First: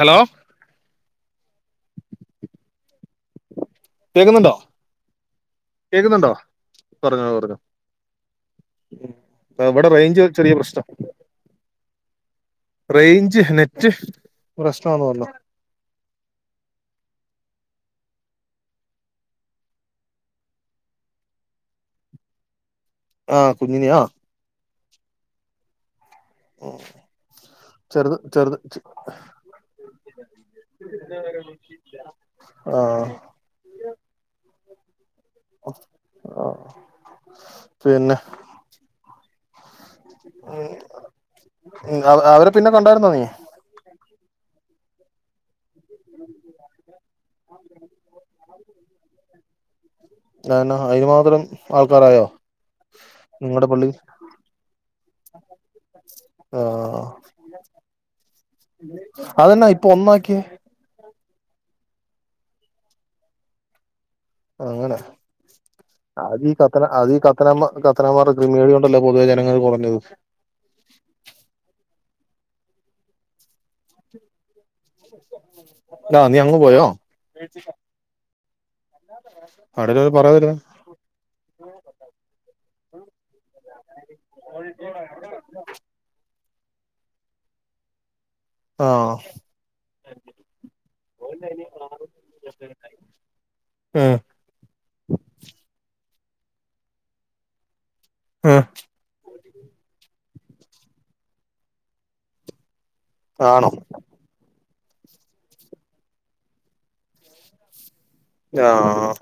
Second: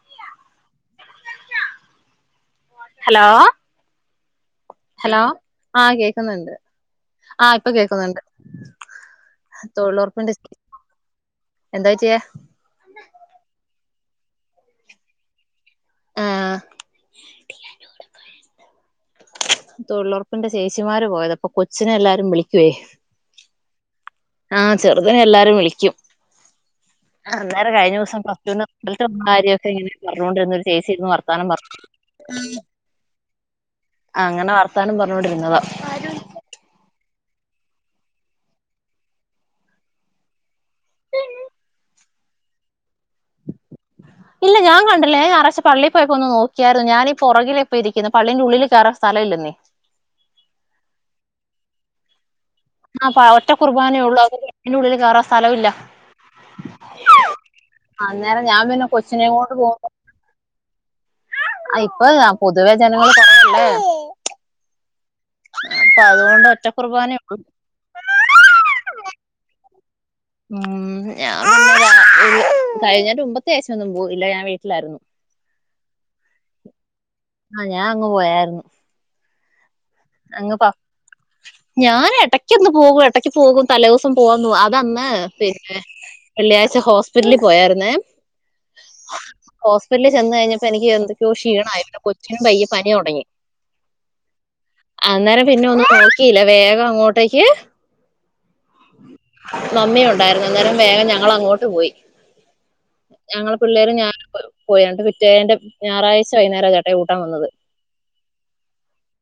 Hello hello കേക്കുന്നുണ്ടോ? Hello ആഹ് കേക്കുന്നുണ്ട്. പറഞ്ഞു ആഹ് പറഞ്ഞു ഇപ്പൊ കേക്കുന്നുണ്ട് ആ, ഇവിടെ റേഞ്ച് തൊഴിലുറപ്പിന്റെ ചെറിയ പ്രശ്നം എന്താ ഏച്ചേ റേഞ്ച് നെറ്റ് പ്രശ്നന്ന് പറഞ്ഞു ആഹ് തൊഴിലുറപ്പിന്റെ ചേച്ചിമാര് പോയത് അപ്പൊ കൊച്ചിനെ എല്ലാരും വിളിക്കുവേ ആഹ കുഞ്ഞി [unintelligible] ആഹ് ചെറുതന് എല്ലാരും വിളിക്കും ഉം ആഹ് നേര കഴിഞ്ഞ ദിവസം പാര്യൊക്കെ എങ്ങനെ പറഞ്ഞോണ്ടിരുന്നൊരു ചേച്ചിന്ന് വർത്താനംഞ്ഞു ആഹ് ആ അങ്ങനെ വർത്താനം പറഞ്ഞോണ്ടിരുന്നതാ ആഹ് പിന്നെ ഉ അവര് പിന്നെ കൊണ്ടായിരുന്നു നീ ഇല്ല ഞാൻ കണ്ടില്ല ഞാ ഞാറായ്ച്ച പള്ളി പോയിപ്പോ ഒന്ന് നോക്കിയായിരുന്നു ഞാനീഈ പുറകിലെ പ്പ ഇരിക്കുന്നു പള്ളിന്റെ ഉള്ളിൽ കയറ സ്ഥല ഇല്ലെന്നേ അന്നാ അതിന് മാത്രം ആൾക്കാരായോ ആ ഒറ്റ നിങ്ങളുടെ പള്ളി കുർബാനയേ ഉള്ളൂ അ എന്റെ ഉള്ളിൽ കേയറാ സ്ഥലമ ഇല്ല ആഹ് അന്നേരം ഞാൻ പിന്നെ കൊച്ചിനെയും കൊണ്ട് പോകുമ്പോ അമ്മക്ക് ഇപ്പല്ല പൊതുവെ ജനങ്ങൾ പറയല്ലേ അങ്ങനെ അപ്പൊ അതുകൊണ്ട് അതീ ഒറ്റ കത്തന കുർബാനേ അത ഉള്ളൂ കത്തനമ്മ ക്രമാത കൃമേഡിയോണ്ടല്ലേ പൊതുവേ ജനങ്ങൾ കുറഞ്ഞത് ഉ ഞാ [unintelligible] തൈഞെന്റെ മ്പത്യാഴച്ച ഒന്നും പോഇല്ല ഞാൻ വീട്ടിലായിരുന്നു ആഹ് നിയങ്ങു പോയോ ആഹ് ഞാൻ അങ്ങ് പോയായിരുന്നു [inaudible] പറയുന്നു അങ്ങപ്പ ഞാന എടക്കന്ന് പോകും ഇടക്ക് പോകും തലേസം പോവാന്ന് അതന്ന പിന്നെ വെള്ളിയാഴ്ച ഹോസ്പിറ്റലിൽ പോയായിരുന്നേ ആഹ് ഹോസ്പിറ്റലിൽ ചെന്ന് കഴിഞ്ഞപ്പോ എനിക്ക് എന്തൊക്കെയോ ക്ഷീണായി പിന്നെ കൊച്ചിനും പയ്യ പനി തുടങ്ങി ഉം അന്നേരം പിന്നെ ഒന്നും നോക്കിയില്ല വേഗം അങ്ങോട്ടേക്ക് ഉം മമ്മി ഉണ്ടായിരുന്നു അന്നേരം വേഗം ഞങ്ങളങ്ങോട്ട് പോയി ഞങ്ങൾ ആണോ പിള്ളേരും ഞാ പോയണ്ട് പിറ്റേന്റെ ഞായറഴ്ച വൈന്നേരം ചേട്ടെ കുട്ടാൻ വന്നത് ആഹ്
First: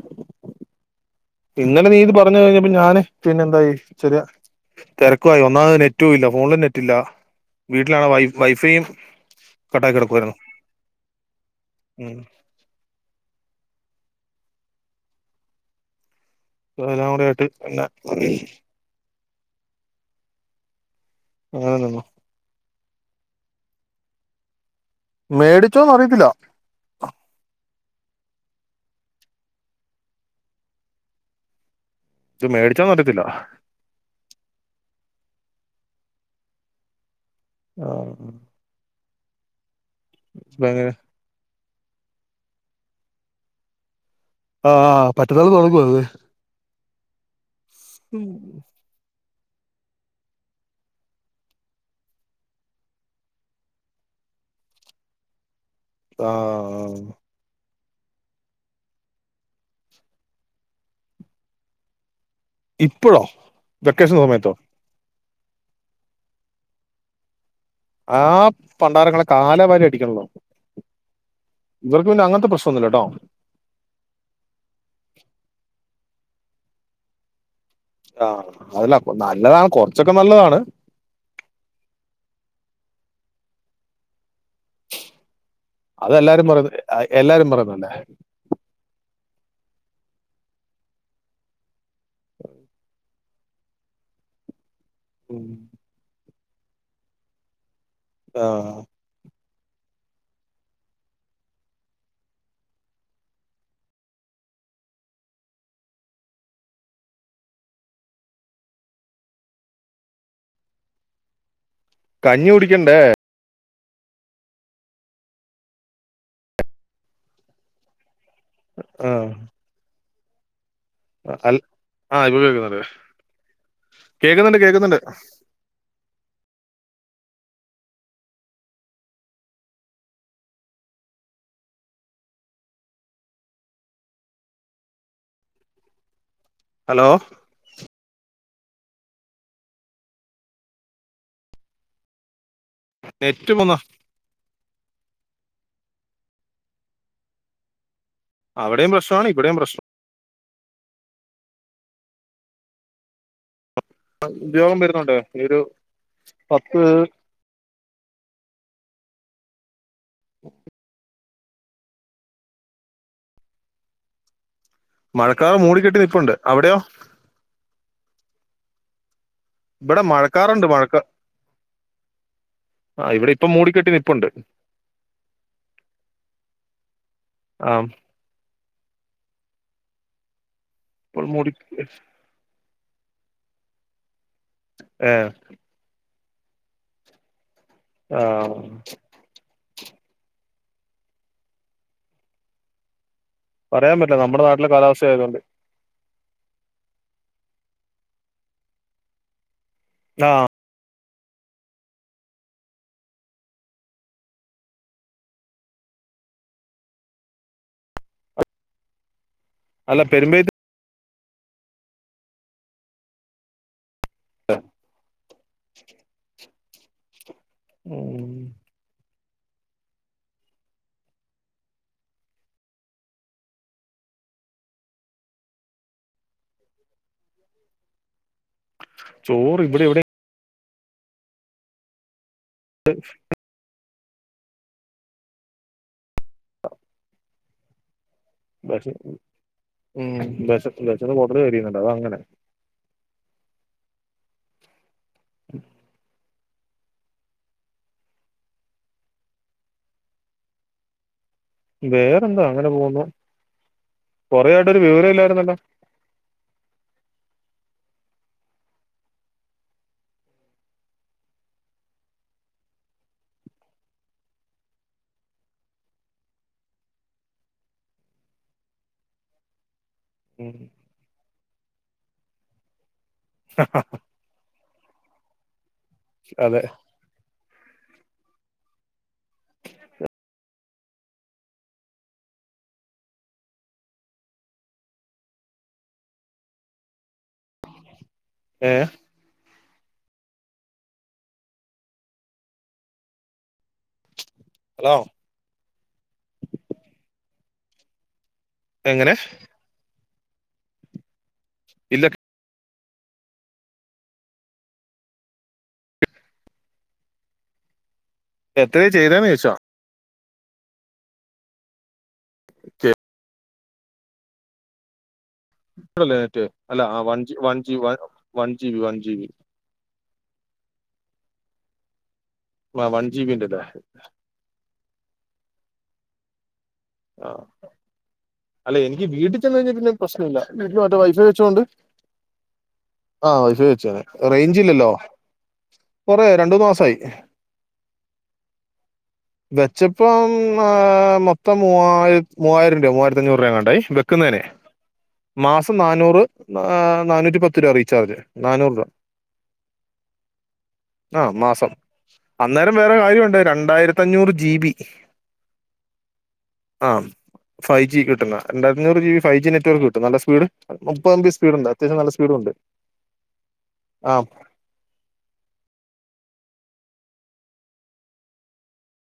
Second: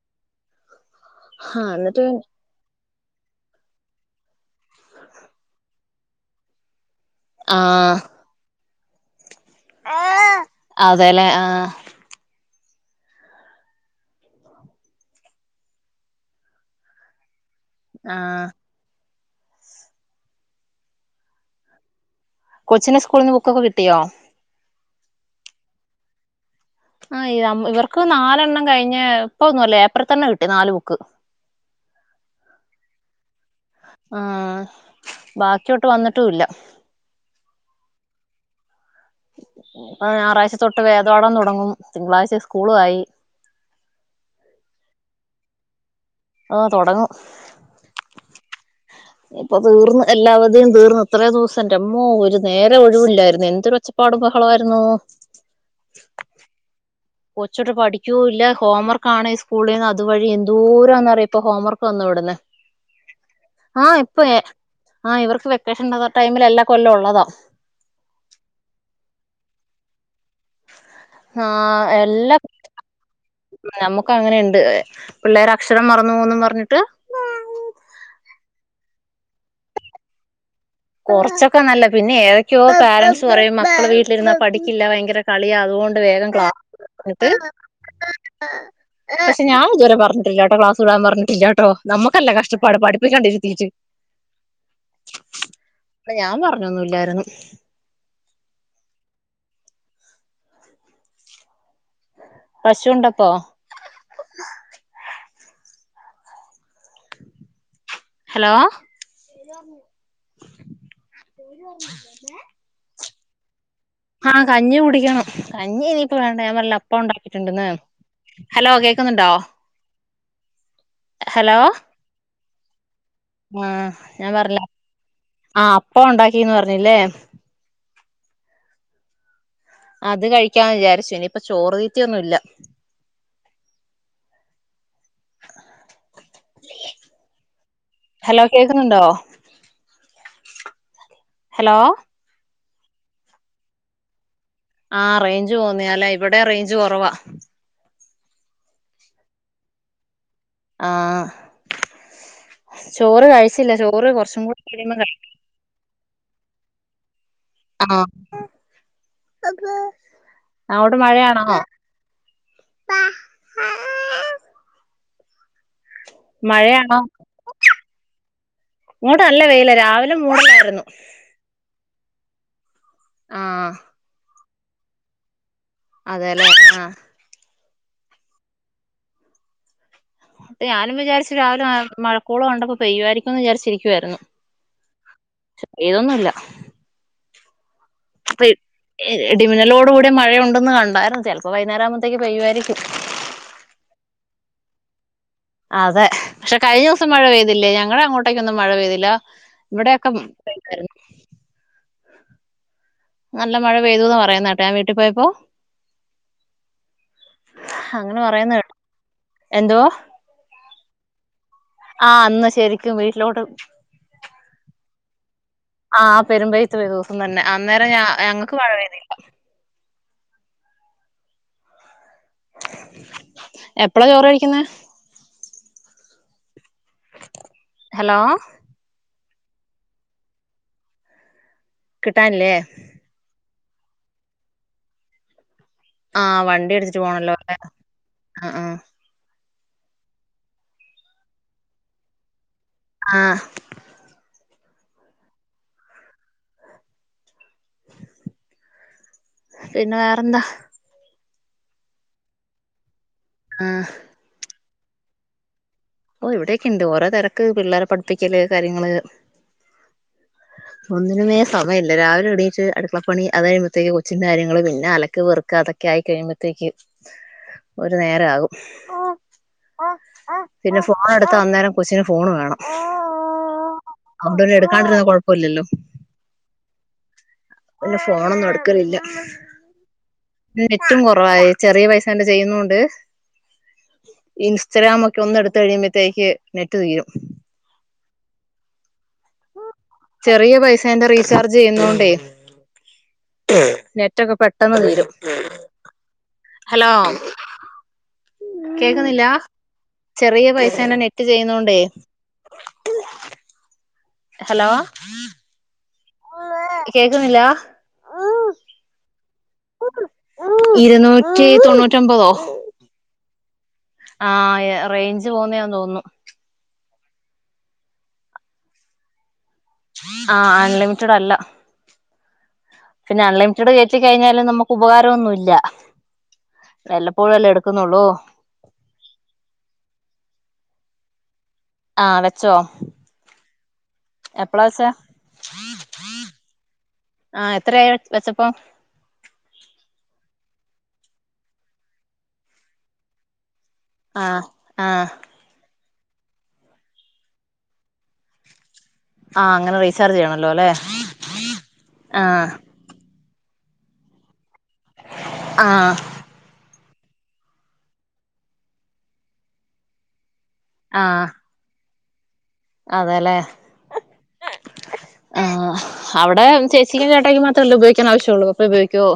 ആ ഇന്നലെ എന്നിട്ട് നീത് പറഞ്ഞഴിഞ്ഞപ്പോ ഞാന് പിന്നെന്തായി ചെറിയ തിരക്കു ആയി ഒന്നാമത് നെറ്റും ഇല്ല ഫോണില് നെറ്റില്ല ആ വീട്ടിലാണ് വൈ വൈഫൈയും കട്ടാക്കി കിടക്കോയിരുന്നു അതെല്ലേ ആഹ് ഉം എല്ലാം കൂടെ ആയിട്ട് പിന്നെ ആഹ് അങ്ങനെ നിന്നോ കൊച്ചിന് സ്കൂളിൽന്ന് ബുക്കൊക്കെ കിട്ടിയോ മേടിച്ചോന്നറിയത്തില്ല ആഹ് ഇവർക്ക് നാലെണ്ണം കഴിഞ ഇപ്പൊന്നുല്ല ഏപ്രിൽ തന്നെ കിട്ടി നാല് ബുക്ക് ത് മേടിച്ചാന്ന് പറയത്തില്ല. ആഹ് ബാക്കിയോട്ട് വന്നിട്ടുംല്ല ആഹ് ഞായറാഴ്ച തൊട്ട് ഭയങ്കര വേദവാടാൻ തുടങ്ങും തിങ്കളാഴ്ച സ്കൂള് ആയി അഹ് ആഹ് പറ്റത്താൾ തുടങ്ങുവ അത് ആഹ് തുടങ്ങും ഉം ഇപ്പൊ തീർന്ന് എല്ലാവധേയും തീർന്ന് ഇത്രേ ദിവസം ന്റമ്മോ ഒരു നേരെ ഒഴിവില്ലായിരുന്നു എന്തൊരുച്ച പാടും ബഹളമായിരുന്നു ആഹ് ആഹ് കൊച്ചോട്ട് പഠിക്കൂ ഇല്ല ഹോംവർക്ക ആണ് ഈ സ്കൂളി നിന്ന് അതുവഴി എന്തൂരംന്നറിയ ഇപ്പ ഹോംവർക്ക് വന്നു വിടുന്ന ഇപ്പോഴോ ആഹ് വെക്കേഷൻ ഇപ്പ സമയത്തോ ആഹ് ഇവർക്ക് വെക്കേഷൻ ഉണ്ട ടൈമിൽ എല്ലാ കൊല്ലം ഉള്ളതാ ആഹ് പണ്ടാരങ്ങളെ കാലവാരി അടിക്കണതോ ഇവർക്ക് പിന്നെ അങ്ങനത്തെ പ്രശ്നം ഒന്നുല്ല ട്ടോ ഞമ്മക്ക് അങ്ങനെണ്ട് പിള്ളേര് അക്ഷരം മറന്നു പോവും ന്ന് പറഞ്ഞിട്ട് ആഹ് അതല്ല നല്ലതാണ് കൊറച്ചൊക്കെ നല്ലതാണ് കുറച്ചൊക്കെ നല്ല പിന്നെ ഏതൊക്കെയോ പാരൻറ്സ് പറയും മക്കളെ വീ ട്ടിലിരുന്നാ പഠിക്കില്ല ഭയങ്കര കളിയാ അതുകൊണ്ട് വേഗം ക്ലാ അതെല്ലാരും പറയുന്നത് ട്ട് എല്ലാരും പറയുന്നല്ലേ പക്ഷെ ഞാൻ ഇതുവരെ പറഞ്ഞിട്ടില്ലാട്ടോ ക്ലാസ് വിടാൻ പറഞ്ഞിട്ടില്ലാട്ടോ. നമ്മക്കല്ല കഷ്ടപ്പാട് പഠിപ്പിക്കണ്ട്ര്തീട്ട് ഉം അപ്പൊ ഞാൻ പറഞ്ഞൊന്നുല്ലായിരുന്നു. ആഹ് പശുണ്ടപ്പോ ഹലോ കഞ്ഞി കുടിക്കണ്ടേ ആഹ് കഞ്ഞി കുടിക്കണം കഞ്ഞി ഇനിയിപ്പോ വേണ്ട ഞാൻ പറഞല്ല അപ്പ ഉണ്ടാക്കിട്ടുണ്ടന്ന്. ഹലോ ആ കേക്കുന്നുണ്ടോ? അ ഹലോ ആ്ഇപ്പൊ കേക്കുന്നുണ്ട് ആഹ് ഞാൻ കേക്കുന്നുണ്ട് പറഞ്ഞില്ലേ കേക്കുന്നുണ്ട് ആഹ് അപ്പ ഉണ്ടാക്കിന്ന് പറഞ്ഞില്ലേ അത് കഴിക്കാന്ന് വിചാരിച്ചു ഇനിയിപ്പ ചോറ് തീറ്റയൊന്നും ഇല്ല. [unintelligible] ഹലോ ഹലോ കേക്കുന്നുണ്ടോ ഹലോ നെറ്റും പോന്നോ ആ റേഞ്ച് പോവ്ന്നാ ഇവിടെ റേഞ്ച് കോറവാ അവിടെയും പ്രശ്നാണ് ഇവിടെയും പ്രശ്ം ആഹ് ചോറ് കഴിച്ചില്ല ചോറ് കുറച്ചും കൂടെ ഉദ്യോഗം കഴിയുമ്പോ വരുന്നുണ്ട് കഴിക്കൂം ഒരു പത്ത് ആ അങ്ങോട്ട് മഴയാണോ? പ പ്പാ മഴക്കാറ് മൂടിക്കെട്ടി നിപ്പുണ്ട് അവിടെയോ മഴയാണോ ഇങ്ങോട്ട് നല്ല വെയിലാ ഇവിടെ രാവിലെ മഴക്കാറുണ്ട് മൂടലായിരുന്നു ആഹ് ഇവിടെ ഇപ്പം ആഹ് മൂടിക്കെട്ടി നിപ്പുണ്ട് അതേല്ലേ ആഹ് ആം ഞാനും ഇപ്പോൾ വിചാരിച്ച് മൂടി രാവിലെ മഴക്കോള് കണ്ടപ്പോ പെയ്യുവായിരിക്കുന്നു വിചാരിച്ചിരിക്കുവായിരുന്നു ഏഹ് ഏതൊന്നുല്ല ആഹ് ഇടിമിന്നാലൊടു കൂടിയ മഴയുണ്ടന്ന് കണ്ടായിരുന്നു ചേലപ്പോ വൈകുന്നേരകുമ്പോത്തേക്ക് പെയ്യുവായിരിക്കും പറയാൻ പറ്റില്ല നമ്മുടെ നാട്ടിലെ കാലാവസ്ഥ ആയതൊണ്ട് അതെ പക്ഷെ കയ്ഞ്ഞ ദേവസം മഴ പെയ്തില്ലേ ഞങ്ങളടെ അങ്ങോട്ടേക്കൊന്നും മഴ പെയ്തില്ല ഇവിടൊക്കെ മം ആ നല്ല മഴ പെയ്തുന്ന് പറയുന്നകേട്ടെ ഞാൻ വീട്ടിൽ പോയപ്പോ അങ്ങനെ പറയുന്നേ കേട്ടു എന്തുവാ അല്ല പെരുമ്പേത്ത് ആഹ് അന്ന് ശരിക്കും വീട്ടിലോട്ട് ആഹ് ആഹ് പെരുമ്പേയ്ത്ത് പെയ്തു അന്നന്നേ അന്നേരം ഞാ ഉം ഞങ്ങക്ക് മഴ പെയ്തില്ല എപ്പളാ ചോറ് കഴിക്കുന്നേ ഹലോ ചോറ് ഇവിടെ എവിടെ കിട്ടാല്ലേ ശ [inaudible] ആഹ് വണ്ടി എടുത്തിട്ട് പോണോല്ലോലല്ലേ ആഹ് ബശ ഉം ബശക്ക് ബശന്ന്‌ കൊടല് കരിയുന്നുണ്ട് അതാ അങ്ങനെ ആഹ് ഉം [inaudible] പിന്നെ വേറെന്താ വേറെന്താ അങ്ങനെ പോവുന്നു ആഹ് കൊറെയായിട്ട് ഒരു വിവരോല്ലായിരുന്നല്ലോ? ഓഹ് ഇവിടെക്കെണ്ട് ഓരോ തെരക്ക് പിള്ളേരെ പഠിപ്പിക്കല് കാര്യങ്ങള് ഒന്നിനുമേ സമയല്ല രാവിലെ എണീറ്റ് അടുക്കളപ്പണി അത് കഴിയുമ്പഴത്തേക്ക് കൊച്ചിന്റെ കാര്യങ്ങള് പിന്നെ അലക്ക് പെറ് ക്കതൊക്കെ ആയി കഴിയുമ്പത്തേക്ക് ഒരു നേരാകും ഉം പിന്നെ ഫോണെടുത്താ അന്നേരം കൊച്ചിന് ഫോണ് വേണം ആഹ് ആഹ് ആഹ് അതുകൊണ്ട് പിന്നെ എടുക്കാണ്ടിരുന്നാ കൊഴപ്പ ഇല്ലല്ലോ അതെ പിന്നെ ഫോണൊന്നും എടുക്കലില്ലാ ഉ [unintelligible] പിന്നെ നെറ്റും കൊറവാ ഈ ചെറിയ പൈസേൻ്റെ ചെയ്യുന്നോണ്ട് ഇൻസ്റ്റഗ്രാം ഒക്കെ ഒന്ന് എടുത്ത് കഴിയുമ്പോഴത്തേക്ക് നെറ്റ് തീരും ഏഹ് ചെറിയ പൈസേന്റെ റീച്ചാർജ് ചെയ്യുന്നോണ്ടേ നെറ്റ് റ്റൊക്കെ പെട്ടെന്ന് ഹലോ തീരും ഹലോ എങ്ങനെ കേക്കുന്നില്ലാ ചെറിയ പൈസേന്റെ നെറ്റ് ചെയ്യുന്നോണ്ടേ ഇല്ല ഹലോ കേക്കുന്നില്ലാ എത്രയാ ചെയ്തേന്നു ചോദിച്ചാ ഇരുന്നൂറ്റി തൊണ്ണൂറ്റൊമ്പതോ [unintelligible] ആഹ് ഏ റേയ്ഞ്ച് പോവ്ന്നയാ ണ്ടല്ലേ നെറ്റ് അല്ല ആഹ് one G one G one G B one G B ആഹ് അൺലിമിറ്റഡ് അല്ല ആ വൺ ജി പിന്നെ ബിന്റെ അല്ലേ അൺലിമിറ്റഡ് കേറ്റി കഴിഞ്ഞാലും നമ്മക്ക് ഉപകാരൊന്നുല്ല വല്ലപ്പോഴും ആ അല്ലേ ക്ക്ന്നൊള്ളൂ അല്ല എനിക്ക് വീട്ടി ചെന്ന് കഴിഞ്ഞാ പിന്നെ പ്രശ്നല്ല വീട്ടിൽ മറ്റേ വൈ ഫൈ വെച്ചോണ്ട് ആഹ് വെച്ചോ ആഹ് വൈ ഫൈ വെച്ച് ഞാന് എപ്പളാ വെച്ചേ റേയ്ഞ്ചില്ലല്ലോ കൊറെ രണ്ടൂന്ന് മാസായി. ആഹ് എത്രയായി വെച്ചപ്പം വെച്ചപ്പം ആഹ് മൊത്തം മൂവായിരത് മൂവായിരം രൂപ മൂവായിരത്തി അഞ്ഞൂറ് രൂപ എങ്ങാണ്ടായി വെക്ക് വെക്കുന്നേന് ആഹ് ആഹ് മാസം നാന്നൂറ് ഏഹ് നാനൂറ്റി പത്ത് രൂപ റീചാർജ് നാനൂറ് രൂപാ ആഹ് അങ്ങനെ റീചാർജ് ചെയ്യണല്ലോ ല്ലേ ആ മാസം ആഹ് അന്നേരം വേറെ കാര്യോണ്ട് രണ്ടായിരത്തി അഞ്ഞൂറ് ജി ബി ആഹ് ആഹ് ഫൈവ് ജി കിട്ട്ന്നാ രണ്ടായിരത്തഞ്ഞൂറ് G B five G network കിട്ടും നല്ല സ്പീഡ് മുപ്പത് എം ആഹ് ബി സ്പീഡ്ണ്ട് അത്യാവശ്യം നല്ല സ്പീഡ്ണ്ട് അതെല്ലേ ആഹ് അവടെ ചേച്ചിക്കും ചേട്ടായ്ക്കും മാത്രല്ലേ ഉപയോഗിക്കാൻ ആവശ്യള്ളൂ പപ്പേ ഉപയോഗിക്കോ?